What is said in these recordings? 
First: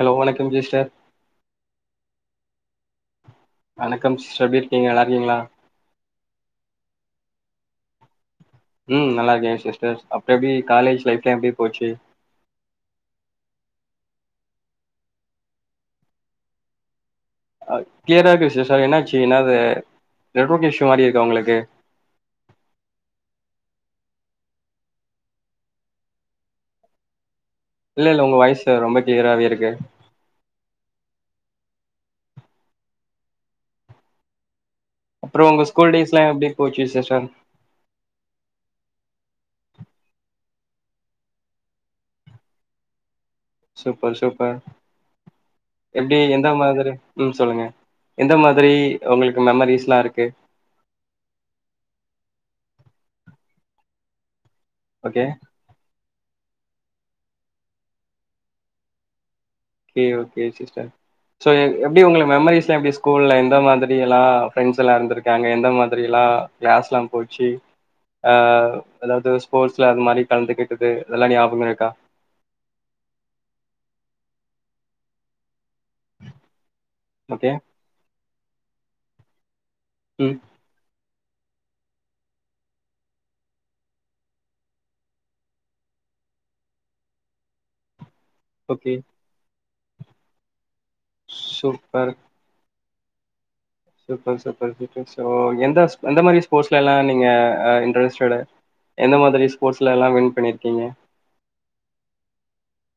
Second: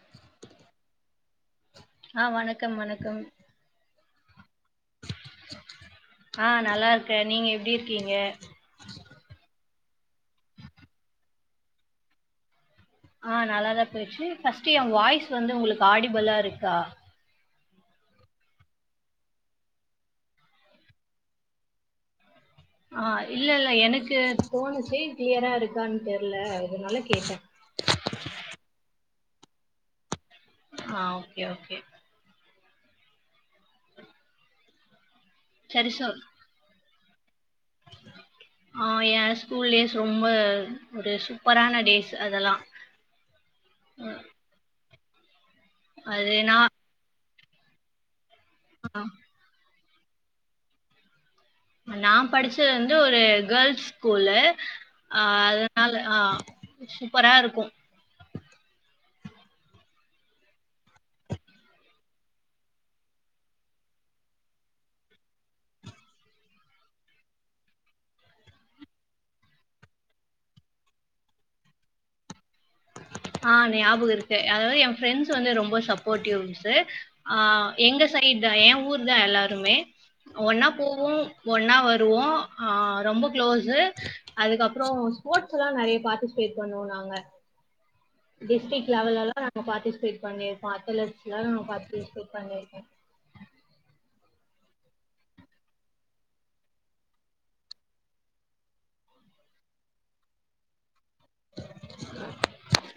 Hello வணக்கம் ஜீஸ்டர் ஆ வணக்கம் வணக்கம் வணக்கம் சிஸ்டர் எப்டிருக்கிங்க நல்லாருக்கிங்ளா ஆ நல்லாருக்க நீங்க எப்டி இருக்கிங்க ம் நல்லாருக்கே சிஸ்டர் அப்றோ எப்டி காலேஜ் லைஃப்லா எப்டி போச்சு ஆ நல்லாத தா போய்ட்ச்சு ஃபஸ்ட்டு எ வாய்ஸ் வந்து உங்குளுக்கு ஆடிபளாருக்கா க்ளியரா பேசுங்க சாரி என்னாச்சு என்னாவு நெட்வொர்க் இஷ்யூ மாரி இருக்கா உங்குளுக்கு ஆ இல்ல இல்ல எனக்கு தோணுச்சு க்ளியரா இருக்கான் தெர்ல அதனால கேட்டே இல்ல இல்ல உங்க வாய்ஸு ரொம்ப க்ளியராவே இருக்கு ஆ ஓக்கே ஓக்கே அப்றோ உங்க சரி ஸ்கூல் சொ டேஸ்லா எப்டி போச்சு சிஸ்டர் ஆ ஏ ஸ்கூல் டேஸ் ரொம்ப ஒரு சூப்பரான டேஸ் அதெல்லா சூப்பர் சூப்பர் எப்டி அது எந்த நா மாதிரி ம் சொல்லுங்க எந்த மாதிரி உங்களுக்கு மெமரீஸ்லா இருக்கு நா படிச்சது வந்து ஒரு கேர்ள்ஸ் ஸ்கூலு ஆ ஓகே அத னால ஆ சூப்பரா இருக்கு கே ஓகே சிஸ்டர் சேரி எப்டி உங்களுக்கு மெமரீஸ்லா எப்டி ஸ்கூல்ல எந்த மாதிரியெல்லா ஃப்ரெண்ட்ஸ் எல்லா இருந்திருக்காங்க எந்த மாதிரியெல்லா யாஸ்லா போச்சு ஆ அதாவ்து ஸ்போர்ட்ஸ்ல அது மாரி கலந்துக்கிட்டது இதெல்லா ஞாபக இருக்கா ஆ ஞாபக இருக்கு அதாவ்து எ ஃப்ரெண்ட்ஸ் வந்து ரொம்போ சப்போட்டிவ்ங் சார் ஆ ஓகே எங்க சைட் தா ஏ ஊர் தா எல்லாருமே ம் ஒன்னா போவோ ஒன்னா வருவோ ஆ ரொம்ப க்ளோஸு அதுக்கப்றோ ஸ்போர்ட்ஸ் எல்லா நெறய பார்ட்டிஸ்பேட் பண்ணுவோ நாங்க டிஸ்ட்ரிக் ஓகே லெவெல்லலா நாங்க பார்டிஸ்பேட் பண்ணிர்கோ அத்தலெட்ஸ்லா சூப்பர் பார்டிஸ்பேட் பண்ணிருக்கோ சூப்பர் சூப்பர் சூப்பர் ஸோ எந்தஸ் எந்த மாரி ஸ்போர்ட்ஸ்லல்லா நீங்க இன்ட்ரெஸ்டடு எந்த மாதிரி ஸ்போர்ட்ஸ்லலா வின் பண்ணிர்க்கிங்க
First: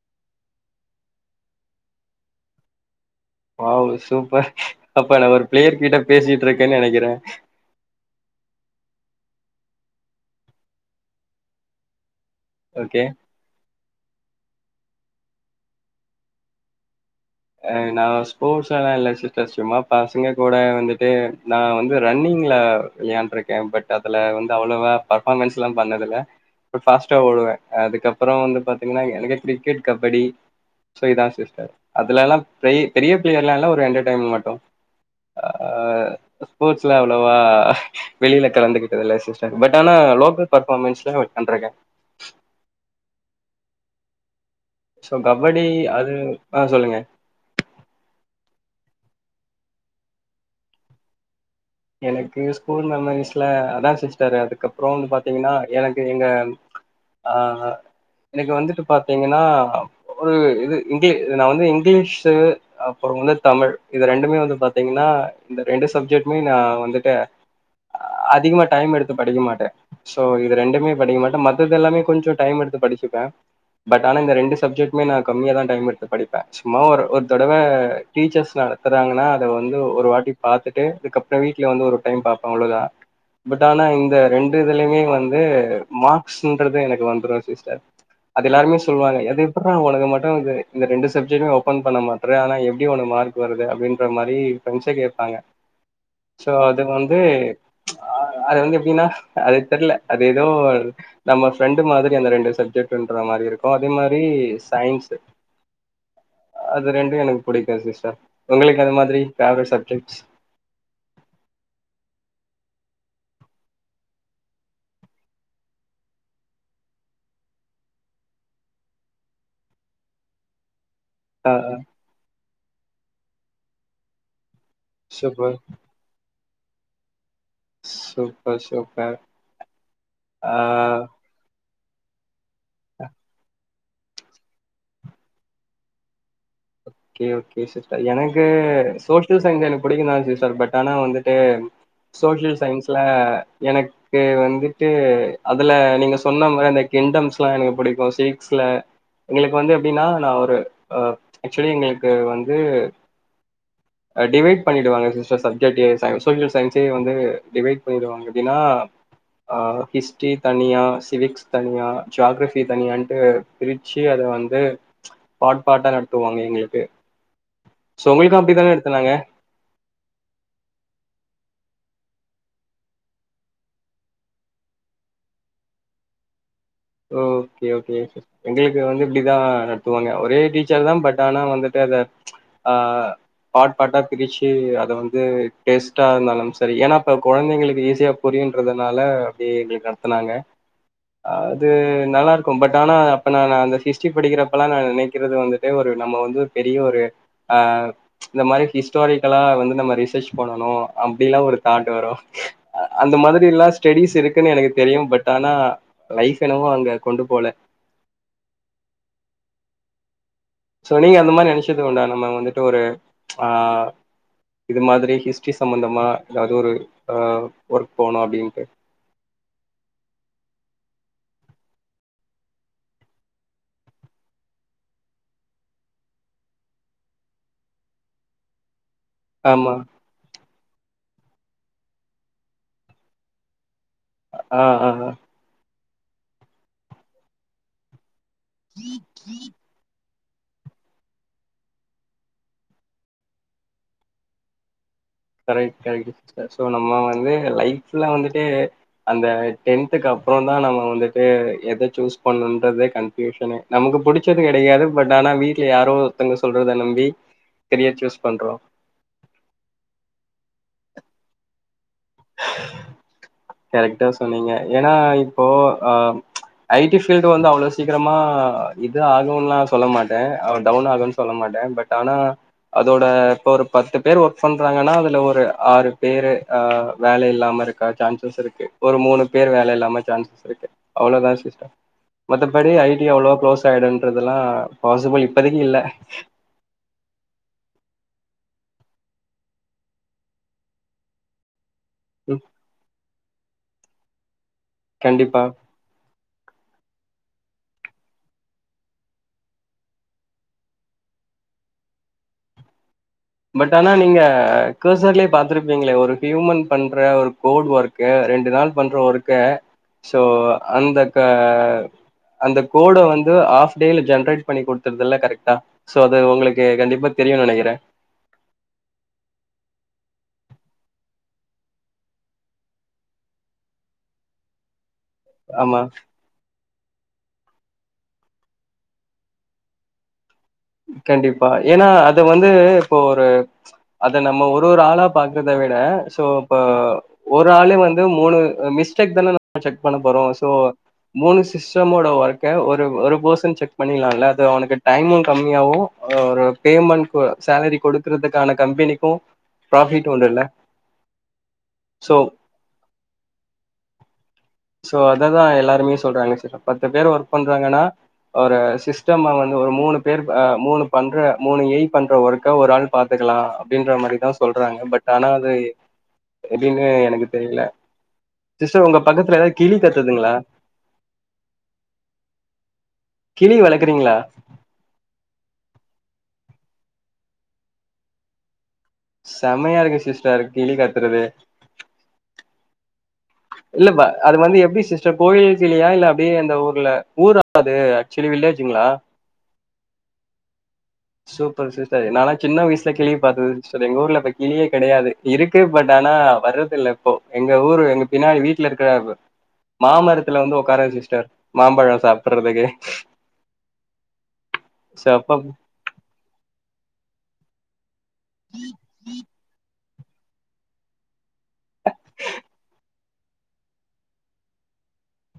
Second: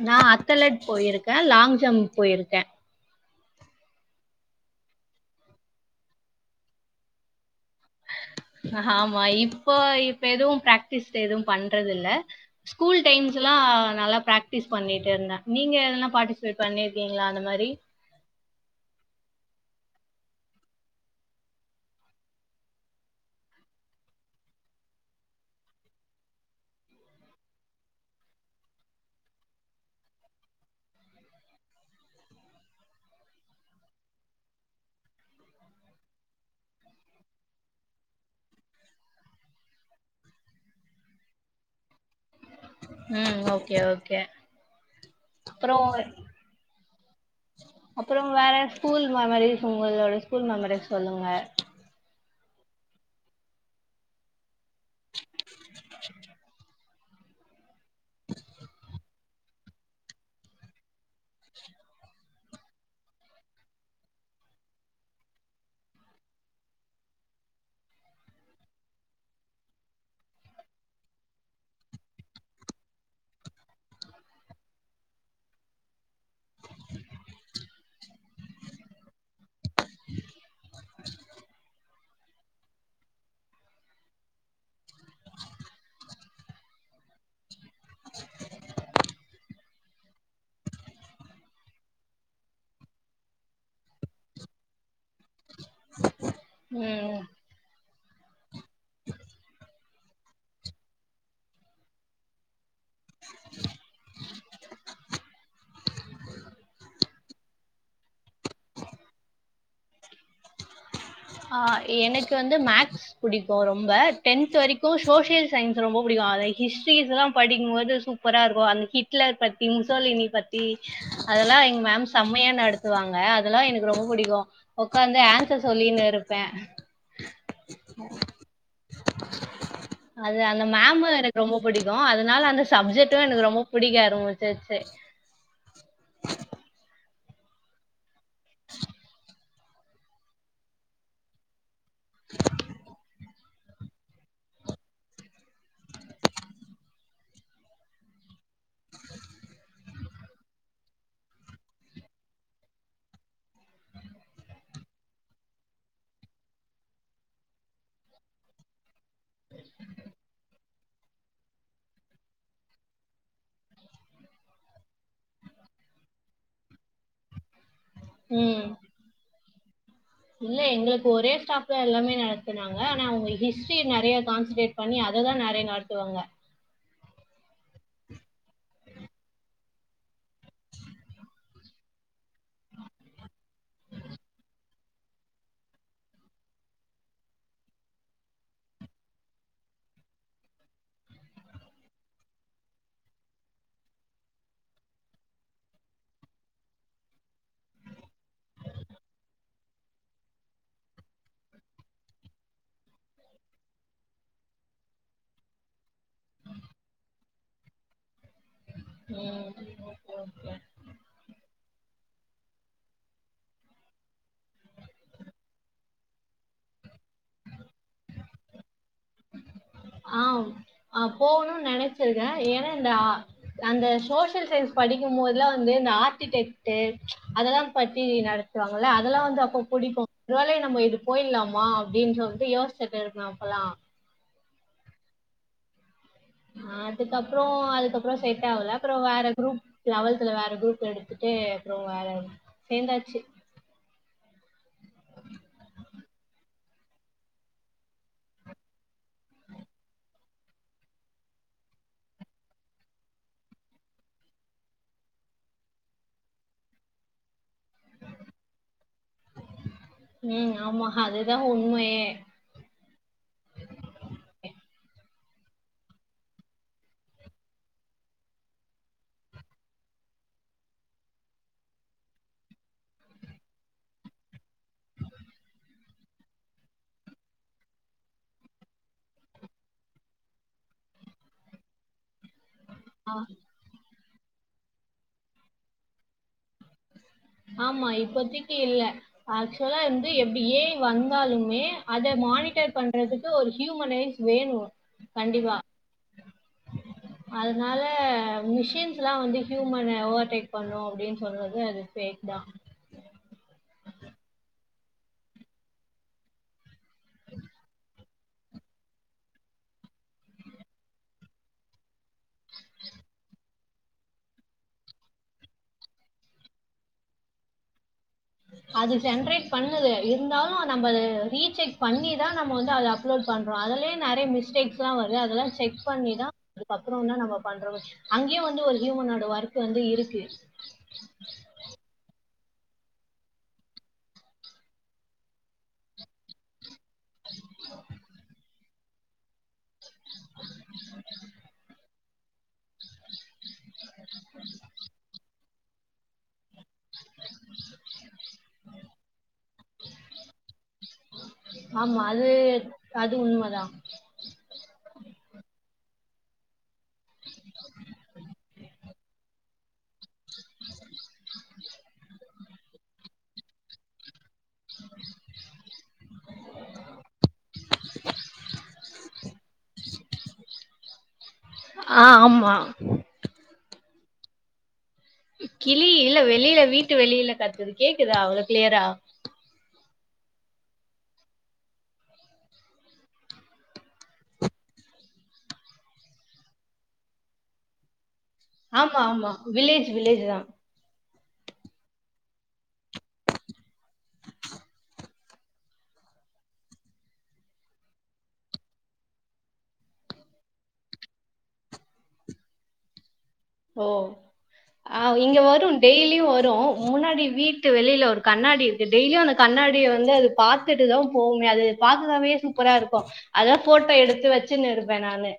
நா அத்தலட் போயிருக்கே லாங் ஜம்ப் போயிருக்கே வாவ் சூப்பர் அப்ப நா ஒரு பிளேயர் கிட்ட பேசிட்ருக்கேன் நெனைக்கிறே அ ஆமா இப்போ இப்ப எதுவு பிராக்டிஸ்ல எதுவு பண்றதில்ல ஸ்கூல் ஓகே டைம் லலா நல்லா பிராக்டிஸ் பண்ணிட்டு இருந்தே நீங்க எதெல்லா பார்டிசிபேட் பண்ணிரு ருக்கீங்ளா அந்த மார் ஆ நாங்க ஸ் ஸ்போர்ட்ஸ்லலா இல்ல சிஸ்டர் சும்மா பசங்க கூட வந்துட்டு நா வந்து ரன்னிங்ல விளையாண்ட்ருக்கே பட் அதுல வந்து அவ்ளவா பர்ஃபாமன்ஸ்லா பண்ணதில்ல ம் ஃபாஸ்ட்டா ஓடுவே அதுக்கப்பற வந்து பாத்தீங்கனா எனக்கு கிரிக்கெட் கபடி சோ இதா சிஸ்டர் அதுலலா ப்ளை பெரிய பிளேயர்லா இல்ல ஒரு என்டர்டெய்மென் மட்டு ஆ ஸ்போர்ட்ஸ்ல அவ்ளவா வெளில கலந்துக்கிட்டதில்ல சிஸ்டர் பட் ஆனா லோக்கல் பெர்ஃபாமன்ஸ்லயு விளாண்ட்ருக்கே ம் ஓகே ஓகே சோ கபடி அப்புறம் அது ஆ சொல்லுங்க அப்பறோ வேற ஸ்கூல் மெமரீஸ் உங்களோட ஸ்கூல் மெமரிஸ் சொல்லுங்க எனக்கு ஸ்கூல் மெமரீஸ்ல அதா சிஸ்டர் அதுக்கப்றோ வந்து பாத்தீங்கனா எனக்கு எங்க ஆ எனக்கு வந்துட்டு பாத்தீங்கனா ஒரு இது இங்கிலி நா வந்து இங்கிலீஷு அப்பற வந்து தமிழ் இது ரெண்டுமே வந்து பாத்தீங்கனா இந்த ரெண்டு சப்ஜெக்டுமே நா வந்துட்டு அதிகமா டைம் எடுத்து படிக்க மாட்டே சோ இது ரெண்டுமே படிக்க மாட்டே மத்ததெல்லாமே கொஞ்ச டைம் எடுத்து படிச்சுப்பே பட் ஆனா இந்த ரெண்டு சப்ஜெக்டுமே நா கம்மியா தா டைம் எடுத்து படிப்பே சும்மா ஒரு ஒரு தடவ டீச்சர்ஸ் நடத்துறாங்கனா அத வந்து ஒரு வாட்டி பாத்துட்டு அதுக்கப் ப்ற வீட்ல வந்து ஒரு டைம் பாப்பே அவ்ளோதா பட் ஆனா இந்த ரெண்டு இதுலயுமே வந்து மார்க்ஸுன்றது எனக்கு வந்துரு சிஸ்டர் அது எல்லாருமே சொல்லுவாங்க அது எப்புட்றா ஒனக்கு மட்டு இது இந்த ரெண்டு சப்ஜெக்டுமே ஓப்பன் பண்ண மாட் ட்ற ஆனா எப்டி ஒனக்கு மார்க் வருது அப்டின்ற மாரி ஃப்ரெண்ட்ஸே கேப்பாங்க சோ அது வந்து ம் அ அது வந்து எப்டினா அது தெர்ல அது எதோ நம்ம ஃப்ரெண்டு மாதிரி அந்த ரெண்டு சப்ஜெக்ட்ன்ற மாதிரி இருக்கு அதே மாரி சயின்ஸு அது ரெண்டு எனக்கு பிடிக்கு சிஸ்டர் உங்களுக்கு அது மாதிரி பேவரட் சப்ஜெக்ட்ஸ் ஆ எனக்கு வந்து மேக்ஸ் பிடிக்கு ரொம்ப டென்த் வரைக்கு சோசியல் சயின்ஸ் ரொம்ப பிடிக்கு அத ஹிஸ்ட்ரிஸ்ல்லா படிக்கும் போது சூப்பரா இருக்கு அந்த ஹிட்லர் பத்தி முசோலினி பத் தி ஆ அதெல்லா ஆ எங்க மேம் செம்மையா நடத்துவாங்க அதெல்லா எனக்கு ரொம்ப பிடிக்கு ஒக்காந்து சூப்பர் ஆன்சர் சொல்லின்னு இருப்பே சூப்பர் சூப்பர் அது ஆ அந்த மேமு எனக் ரொம்ப புடிக்கு அதுனால அந்த சப்ஜெக்டு எனக்கு ரொம்ப பிடிக்க ஆம்பிச்சிருச்சி ஓகே ஓகே சிஸ்டர் எனக்கு சோசியல் சயின்ஸ் எனக்கு பிடிக்குந்தா சிஸ்டர் பட் ஆனா வந்துட்டு சோசியல் சயின்ஸ்ல எனக்கு வந்து க்கு அதுல நீங்க சொன்ன மாரி அந்த கிங்டம்ஸ்ல்லா எனக்கு பிடிக்கு சிவிக்ஸ்ல எங்களுக்கு வந்து எப்டின்னா நா ஒரு அ ஆக்சுவலி எங்களுக்கு வந்து டிவைட் பண்ணிடுவாங்க சிஸ்டர் சப்ஜெக்ட்டே சோசியல் சயின்ஸே வந்து டிவைட் பண்ணிடுவாங்க எப்டின்னா ஆ ஹிஸ்ட்ரி தனியா சிவிக்ஸ் தனியா ஜாக்ரஃபி தனியான்ட்டு பிரிச்சு அது வந்து பாட் பாட்டா நடத் த்துவாங்க எங்களுக்கு சோ உங்களுக்கு ம் அப்டித்தான நடத்துனாங்க இல்ல எங்களுக்கு ஒரே ஸ்டாப்தா எல்லாமே நடத்துனாங்க ஆனா அவுங்க ஹிஸ்ட்ரி நெறைய கான்சன்ட்ரேட் பண்ணி அததா நெறையா நடத்துவாங்க ஓகே ஓகே ஓகே எங்களுக்கு வந்து இப்டிதா நடத்துவாங்க ஒரே டீச்சர் தா பட் ஆனா வந்துட்டு அத ஆ பாட் பாட்டா பிரிச்சி அத வந்து டேஸ்ட்டா இருந்தாலும் சரி ஏன்னா இப்ப கொழந்தைங்களுக்கு ஈஸியா புரியுன்றதுனால அப்டியே எங்களுக்கு நடத்துனாங்க அது நல்லாருக்கு பட் ஆனா அப்ப நானு அந்த ஹிஸ்ட்ரி படிக்கிறப்பெல்லா நா நெனைக்கிறது வந்துட்டு ஒரு நம்ம வந்து பெரிய ஒரு ஆ இந்த மாதிரி ஹிஸ்டாரிக்கலா வந்து நம்ம ரிசர்ச் பண்ணணு அப்டில்லா ஒரு தாட் வரு அந்த மாதிரில்லா ஸ்டடிஸ் இருக்குன்னு எனக்கு தெரியு பட் ஆனா லைஃப் என்னவோ அங்க கொண்டு போல ம் நோ ப்ராப்ளம் சோ நீங்க அந்த மாரி நெனைச்சிகினுண்டா நம்ம வந்துட்டு ஒரு ஆ இது மாதிரி ஹிஸ்ட்ரி சம்மந்தமா ஏதாவது ஒரு அ ஒர்க் போனு அப்டின்ட்டு ஆ ஆ போணுன் நெனைச்சிருந்தே ஏன்னா இந்த ஆ அந்த சோசியல் சயின்ஸ் படிக்கும் போதுல்லா வந்து இந்த ஆர்க்டிடெக்ட் அதெல்லா பத்தி நடத் துவாங்கல்ல அதெல்லா வந்து அப்ப ஆமா. புடிக்கு ஒரு வேளை நம்ம இது போயிட்லாமா அப்டினு வந்துட்டு யோசிச்சிட் இருப்பே அப்பல்லா ஆ ஆ அதுக்கப்றோ அதுக்கப்றோ செட் ஆவல அப்றோ வேற குரூப் லெவல்த்துல வேற குரூப் எடுத்துட்டு அப்றோ வேற சேந்தாச்சு கரெக்ட் கரெக்ட் ஸோ நம்ம வந்து லைஃப்ல வந்துட்டு அந்த டென்த்துக்கு அப் பறோந்தா நம்ம வந்துட்டு எத சூஸ் பண்ணன்றதே கன்ப்யூஷனே நமக்கு பிடிச்சது கெடைக்காது பட் ஆனா வீட் ல யாரோ ஒருத்தங்க சொல்றத நம்பி கெரியர் சூஸ் பண்றோ ம் ஆமா அதுதா உண்மையே கரெக்டா சொன்னீங்க ஏன்னா இப்போ ஆ ஐ டி ஃபீல்டு வந்து அவ்ளோ சீக்கிரமா இது ஆகுன்லா நா சொல்ல மாட்டே டவுன் ஆகுன் சொல்ல மாட்டே பட் ஆனா அதோட பொறுப் பத்து பேர் ஒர்க் பண்றாங்கன்னா அதுல ஒரு ஆறு பேரு அ வேலை இல்லாம இருக்கா சான்சஸ் இருக்கு ஒரு மூணு பேர் வேலை இல்லாம சான்சஸ் இருக்கு அவ்ளோதான் சிஸ்டம் மத்தபடி ஐடி ஆ அவ்ளவா க்ளோஸ் ஆயிடன்றதுெல்லாம் பாசிபிள் இப்பதைக்கு இல்ல ஆமா இப்பத்திக்கு இல்ல ஆக்சுவலா வந்து எப்பிடி ஏ ஐ வந்தாலுமே அத ம். மானிட்டர் பண்றதுக்கு ஒரு ஹியூமன் ரைஸ் வேணும் கண்டிப்பா ஆ ஹா அதனால மிஷின்ஸ் எல்லாம் வந்து ஹியூமன ஓவர்டேக் பண்ணும் அப்பிடின்னு சொல்றது ஃபேக் தா பட் ஆனா நீங்க ஒரு கர்ஸர்லயே பார்த்திருப்பீங்க மே ஒரு ஹியூமன் பண்ற ஒரு கோட் வர்ட் கே ரெண்டு நாள் பண்ற ஒர்க்க சோ அந்த க அந்த கோட வந்து ஃஆப் டெய்லி ஜென்ரேட் பண்ணி குடுத்துறதல்ல கரெக்டா ஸோ அது உங்களுக்கு கண்டிப்பா தெரியும் நனைக்கிறே அது ஜென்ரேட் பண்ணல இருந்தாலும் நம்ம அத ரீசெக் பண்ணிதான் நம்ப வந்து அத அப்லோட் பண்றோம் அதுலயே நறைய மிஸ்டேக்ஸ் எல்லாம் வரும் அதெல்லாம் ஆமா செக் பண்ணிதான் அதுக்கப்புறம் தா நம்ப பண்றோம் அங்கேயே வந்து ஒரு ஹியூமனோட ஒர்க் வந்து இருக்கு கண்டிப்பா ஏன்னா அது வந்து இப்போ ஒரு அத நம்ம ஒரு ஒரு ஆளா பாக்குறத விட சோ இப்ப ஒரு ஆளு வந்து மூணு மிஸ்டேக் தான செக் பண்ண போறோம் சோ மூணு சிஸ்டமோட ஒர்க் ஒரு ஒரு பர்சன் செக் பண்ணிலால்ல அது அவனுக்கு டைமும் கம்மியாவும் ஆ ஒரு பேமெண்ட் சேலரி கொடுக்கறதுக்கான கம்பெனிக்கும் ப்ராஃபிட் உண்டு இல்ல ஆமா அது அது உண்ம தா சோ அததான் எல்லாருமே சொல்றாங்க சரி பத்து பேர் ஒர்க் பண்றாங்கன்னா ஒரு சிஸ்டமா வந்து ஒரு மூணு பேர் அ மூணு பண்ற மூணு ஏயி பண்ற ஒர்க்க ஒரு ஆள் பாத்துக்கலாம் அப்பிடின்ற மாரிதான் சொல்றாங்க பட் ஆனா அது எதுவுமே எனக்கு தெரியல சிஸ்டர் உங்க பக்கத்துல ஏதாவது கிளி கத்துதுங்களா ஆ ஆமா கிளி வளக்குறீங்களா கிளி இல்ல வெளியில வீட்டு வெளியில கத்துது கேக்குதா அவ்ளோ கிளியரா செமையா இருக்கு சிஸ்டர் கிளி கத்துறது இல்லப்பா அது வந்து எப்பிடி சிஸ்டர் கோயில் கிலியா இல்ல அப்பிடியே அந்த ஊர்ல ஊர் அது ஆக்சுவலி வில்லேஜ்ங்களா ஆமா ஆமா வில்லேஜ் வில்லேஜ் தான் சூப்பர் சிஸ்டர் என்னால சின்ன வயசுல கிளி பாத்தது சொன்னி எங்க ஊர்ல இப்ப கிளியே கெடையாது இருக்கு பட் ஆனா வர்றது இல்ல இப்போ எங்க ஊரு எங்க பின்னாடி வீட்ல இருக்கற மாமரத்துல வந்து ஒக்காரோ சிஸ்டர் மாம்பழம் சாப்பறதுக்கு சாப்பிடுறதுக்கு ஓ ஆ சோ அப்ப இங்க வரும் டெய்லியும் வரும் முன்னாடி வீட்டு வெளியில வரோ கண்ணாடி இருக்கு டெய்லியும் அந்த கண்ணாடிய வந்து அது பாத்துட்டுதான் போவுமே அது பாக்கறவே சூப்பரா இருக்கோ அதான் ஃபோட்டோ எடுத்து வச்சுனு இருப்பேன் நானு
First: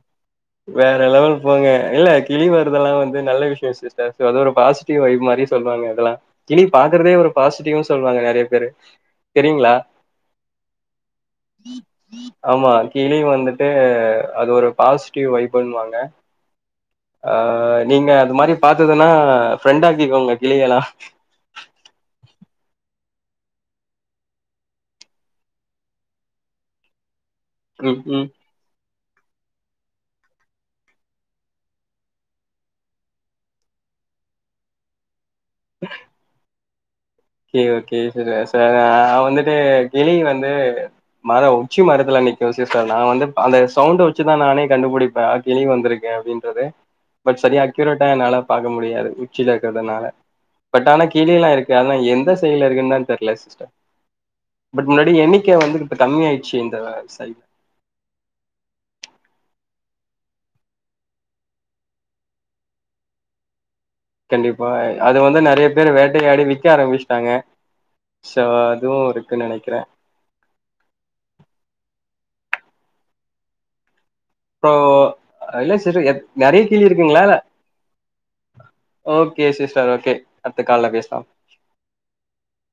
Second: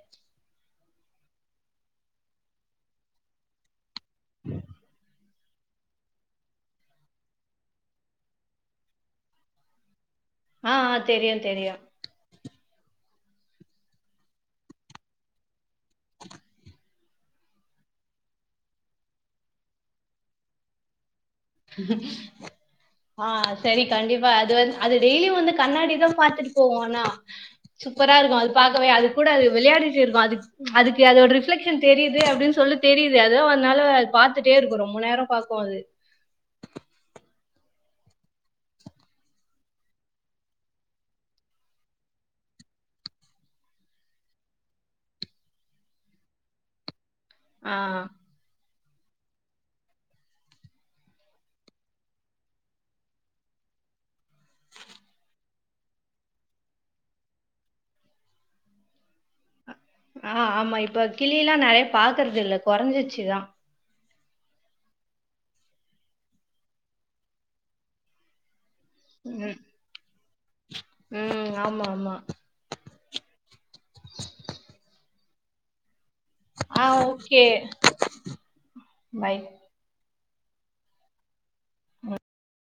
வேற லெவல் போங்க இல்ல கிளி வருதெல்லாம் வந்து நல்ல விஷயம் சிஸ்டர் அது ஒரு பாசிட்டிவ் வைப் மாரி சொல்றாங்க அதெல்லாம் கிளி பாக்குறதே ஒரு பாசிட்டிவ்னு சொல்றாங்க நறைய பேரு தெரியுங்களா அ அ தெரியும் தெரியும் ஆமா கிளி வந்துட்டு அது ஒரு பாசிட்டிவ் வைப்புண்வாங்க ஆ நீங்க அது மாரி பாத்துதுன்னா ஃப்ரெண்டாக்கிக்கோங்க கிளிகள [inaudible] ஆ செரி கண்டிப்பா அது வந் அது டெய்லியு வந்து கண்ணாடிதா பாத்துட்டு போகு ஆனா ம் சூப்பரா ம் இருக்கு அது பாக்கவே அது கூட அது விளையாடிட்டு இருக்கு அதுக் அதுக்கு அதோட ரிஃப்ளெக்ஷன் தெரிது அப்பன் சொல்லி தெரிது அதா அதனால பாத்துட்டே இருக்கு ரொம்ப நேர பாக்கு அது ஓகே ஓகே செரி சே நா வந்துட்டு கிளி வந்து மர உச்சி மரத்துல நிக்கு சிஸ்டர் நா வந்து அந்த சவுண்ட வெச்சுதா நானே கண்டுபிடிப்ப கிளி வந்திருக்கு அப்டின்றதே [inaudible] பட் சரியா அக்யூரட்டா ஆஹ் என்னால பாக்க முடியாது உச்சில இருக்கிறதுனால பட் ஆனா கிளியலா இருக்கு ஆனா எந் த சைடுல இருக்குன்தா தெர்ல சிஸ்டர் பட் முன்னாடி எண்ணிக்க வந்து இப்ப கம்மி ஆயிச்சு இந்த சைட் அ ஆமா இப்ப கிளி எல்லா நெறையா பாக்குறது இல்ல கொறைஞ்சிச்சுதா கண்டிப்பா அது வந்து நெறையா பேரு வேட்டையாடி விக்க ஆரம்பிச்சிட்டாங்க சோ அதுவு இருக்குன்னு நெனைக்கிற ம் ஆமா ஆமா [inaudible] அதல சேரி எப் நெறைய கிளி ஆஹ் இருக்குங்ளா இல்ல okay bye okay sister okay அடுத்த கால்ல பேசலாம் ம்